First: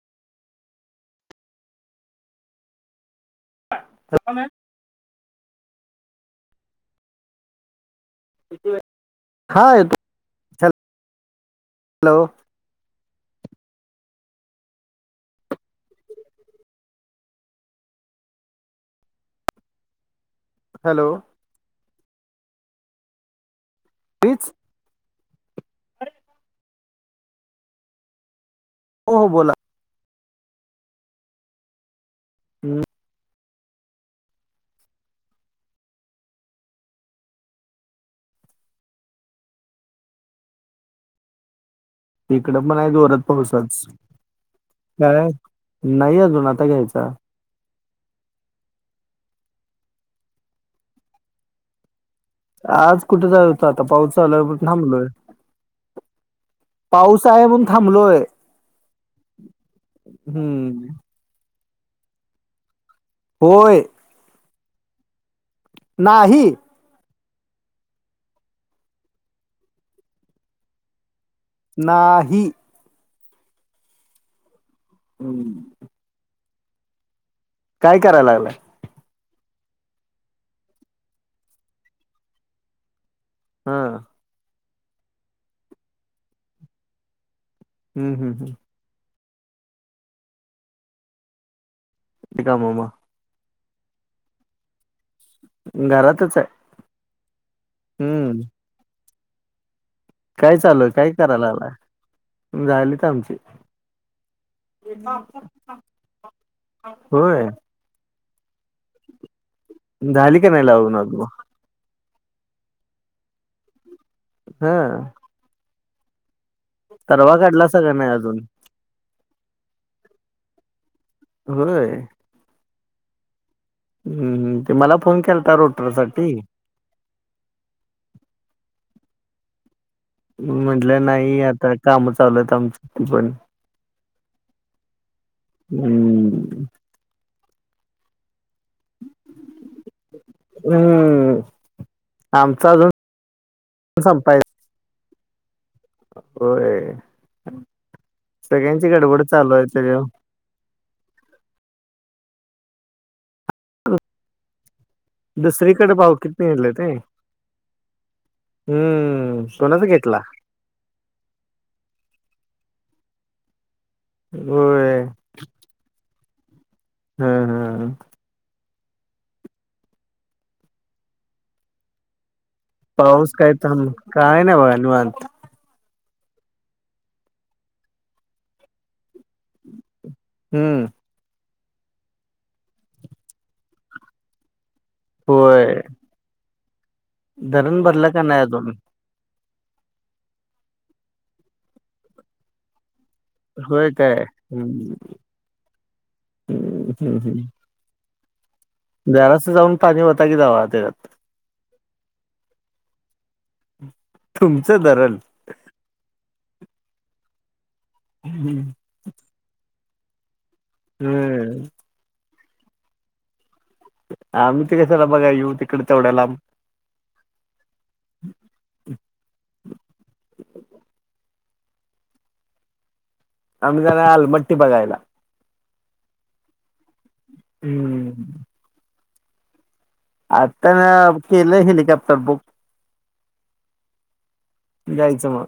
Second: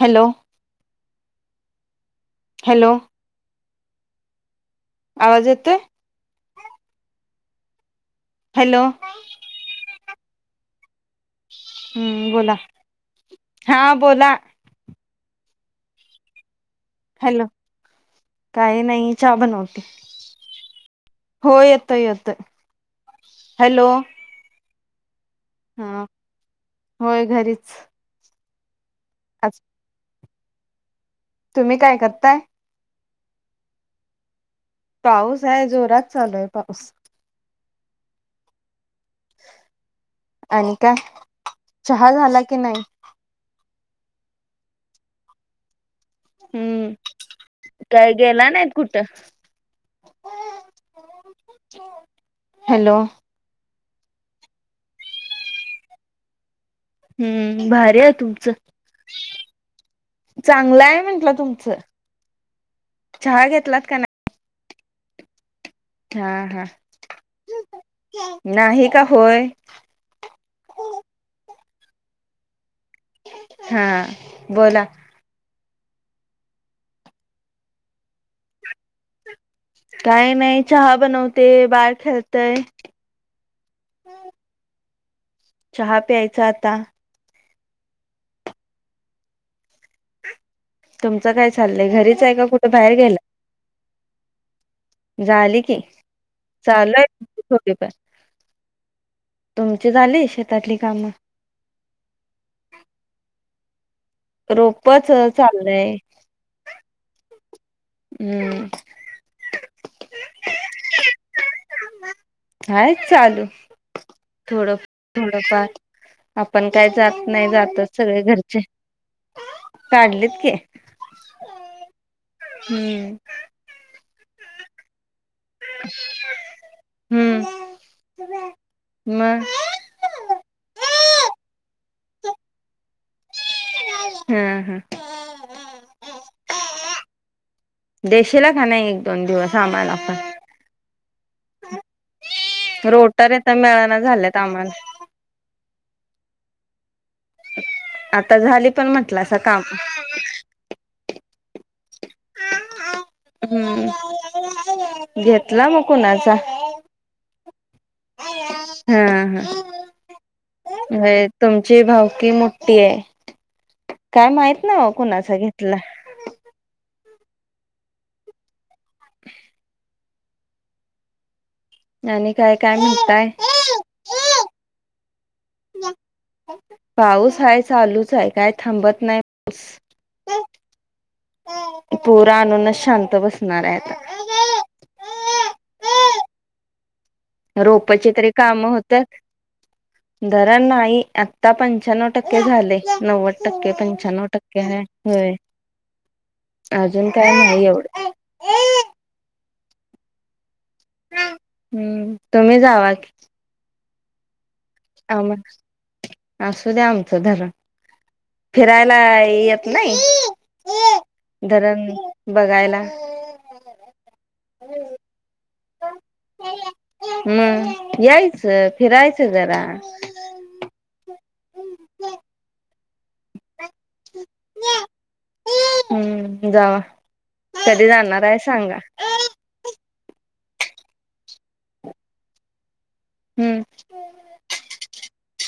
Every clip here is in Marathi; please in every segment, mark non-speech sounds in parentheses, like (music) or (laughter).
हॅलो. हॅलो. बोला मॅम आवाज येतोय. हॅलो. हा येतो. हॅलो हम्म बोला हा बोला. हॅलो काही नाही हा चहा बनवते. हॅलो. हो येतो येतो हॅलो तीच हा होय घरीच हो हो बोला आज तुम्ही काय करताय. हम् पाऊस आहे जोरात चालू आहे पाऊस आणि काय? चहा झाला की तिकडं पण नाही आहे दोरात पावसच काय नाही. ण आता हम्म घ्यायचा. काय फिरायला गेला नाही कुठ? आज कुठे जाय होतं आता पाऊसचालाय पण थांबलोय. पाऊस आहे म्हणून हम्म भारी आहे थांबलोय तुमचं. चांगलं हम्म आहे म्हंटलं तुमच हा घेतलात होय का नाही. हा नाही हा नाही का होय? नाही. हा बोला. हंम काय करायला लागलंय. काय नाही चहा बनवते बाहेर खेळतय. हा चहा प्यायचा आता. हम् हम् हम तुमचं काय चाललंय घरीच आहे हम्म का कुठे मामा बाहेर गेला. झाली की घरातच आहे चालूय तिचे पेपर. हम्म काय चालूय काय कराला आला झालीत आमची रोपच चाललय. होय. हम्म झाली का नाही अजून हय चालू हा थोडं थोडंफार आपण काय जात तरवा नाही काढलासा का जातात नाही सगळे अजून घरचे पाडलीत की? होय. हम्म हम्मम ते मला फोन केलाता रोटर साठी हम्म म म म्हटलं नाही आता कामं चालू आहेत आमचं पण हं हं हम्म देशीला का नाही एक-दोन दिवस आम्हाला पण हम्म आमचा अजून रोटर येता मिळना झाल्यात संपायचा आमाला होय आता झाली पण सगळ्यांची म्हटलं गडबड असं चालू काम आहे त्या हम्म घेतला मग दुसरीकडं भावकीत कुणाचा पेरल्यात होय हा हा हम्म कोणाचं घेतला? होय तुमची भावकी मोठी हाय काय माहित बा? होय कुणाचा घेतला? हं हं आणि काय काय पाऊस म्हणताय? काय काय नाही बघा निवांत. पाऊस हाय चालूच हाय काय थांबत नाही. हम्म पोरं आणूनच शांत बसणार हाय आता होय धरण भरलं रोपचे का तरी नाही काम अजून होत त धरण नाही आता पंच्या्णव टक्के झालय नव्वद टक्के होय काय पंच्याण्व टक्के हाय हम्म होय हम्म अजून हम्म काय हम्म. नाही एवढं. जरासं जाऊन पाणी ओता की जावा त्याच्यात हम्म तुम्ही जावा कि. तुमचं धरण असुदे आमचं धरण हम्म फिराय नाय येत नाही धरण बघायला. आम्ही ते कशाला बघाय येऊ तिकडं तेवढ्या लांब म यायचं फिरायचं जरा आम्ही जाणार आलमट्टी बघायला. हम्म जावा कधी जाणार हाय हम्म सांगा? आता केलं हेलिकॅप्टर बुक हम्म जायचं मग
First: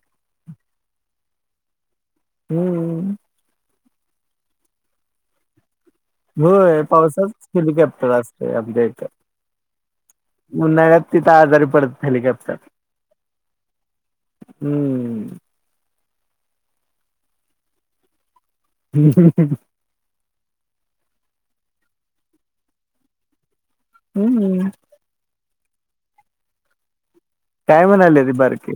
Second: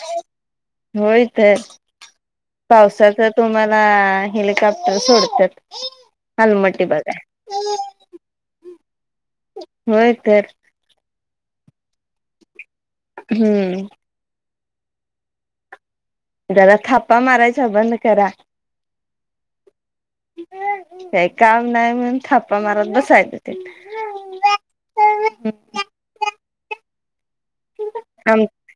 होय तर हम्म पावसाचं तुम्हाला हेलिकॅप्टर सोडत्यात. होय पावसाळ्यातच हेलिकॅप्टर असतय आमच्या इथ होय तर उन्हाळ्यात तिथं आजारी पडत हेलिकॅप्टर हम्म हम्म जरा थापा मारायच बंद करा. हं हं हं काय काम नाही म्हणून थापा मारत बसायचं ते. हम्म. (unintelligible) काय म्हणाल्या ती आम बारकी?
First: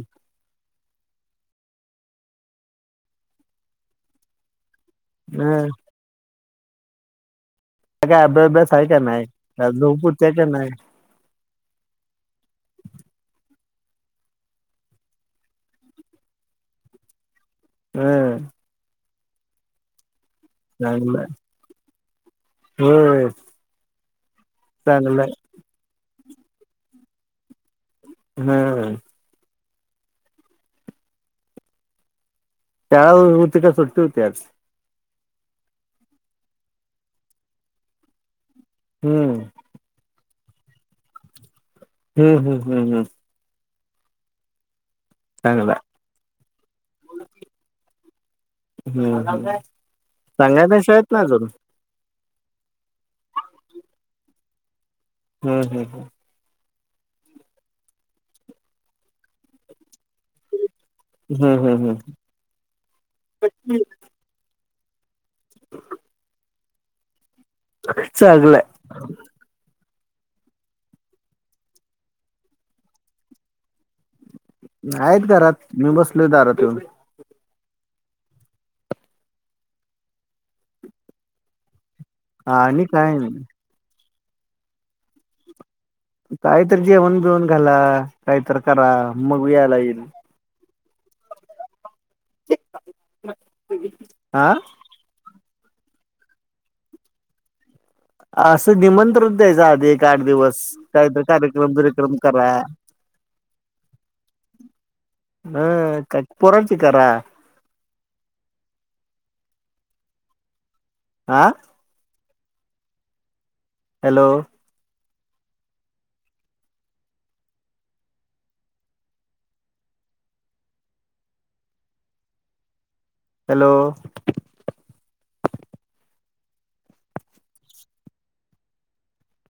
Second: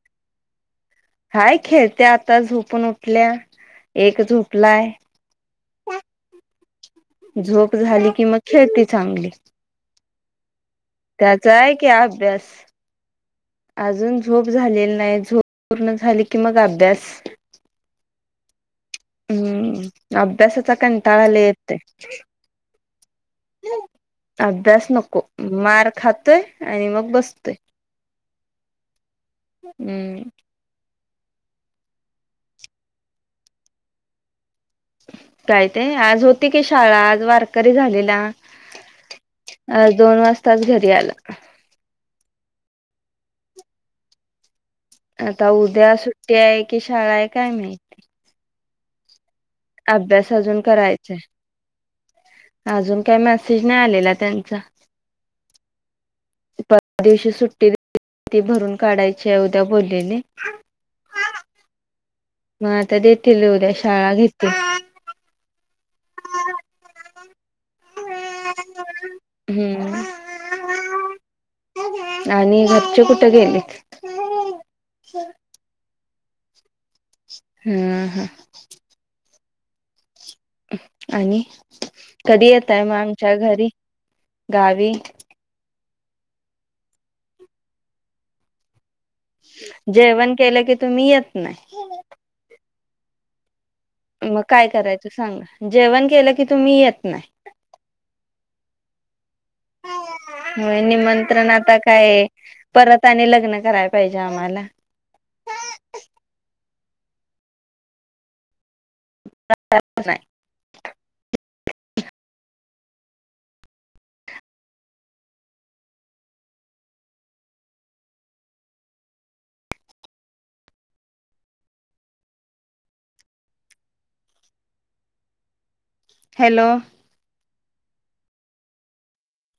हाय खेळत्या आत्ता झोपून उठल्या, एक झोपलाय. हां. झोप झाली की मग अभ्यास बिभ्यास खेळती आहे का नाही चांगली. काय झोप होत्या की नाही? त्याचा आहे की अभ्यास. अजून झोप झालेली नाही, झोप पूर्ण झाली की मग अभ्यास. हम्म. हम्म अभ्यासाचा कंटाळा चांगलंय लई येतोय. होय अभ्यास नको, चांगलंय मार खातोय आणि मग बसतोय. हम्म. हम्म. शाळा होती का सुट्टी होती आज? काय ते आज होती की शाळा आज वारकरी झालेला. हम्म. आज दोन वाजताच घरी आला. हम्म हम हम्म हम्म. आता चांगला आहे. उद्या सुट्टी आहे की शाळा आहे काय माहिती? हम्म हम्म. अभ्यास अजून सांगायला शाळेत करायचा ना आहे, अजून. अजून काही मेसेज नाही आलेला त्यांचा. हम्म हम्म हम्म. परवा दिवशी सुट्टी (unintelligible) ती भरून काढायची आहे उद्या बोललेली. हम्म हम्म हम्म. मग आता देतील उद्या शाळा घेतील. चांगल आहे. हम्म. आणि घरचे कुठे गेलेत? आहेत घरात मी बसलोय दारात येऊन. हम्म हम्म. आणि कधी येताय आणि मग काय आमच्या नाही. घरी गावी? काहीतरी जेवण बिवण घाला काहीतर करा. मग यायला येईल. जेवण केलं की तुम्ही येत नाही. (inaudible) मग काय करायचं सांगा? जेवण केलं की तुम्ही येत नाही. असं निमंत्रण द्यायचं आधी एक. आठ दिवस. होय काहीतरी निमंत्रण कार्यक्रम आता बिर्यक्रम काय करा. परत आणि लग्न करायला पाहिजे आम्हाला. हां पोरांची करा. (unintelligible) आं हॅलो! हॅलो! हॅलो!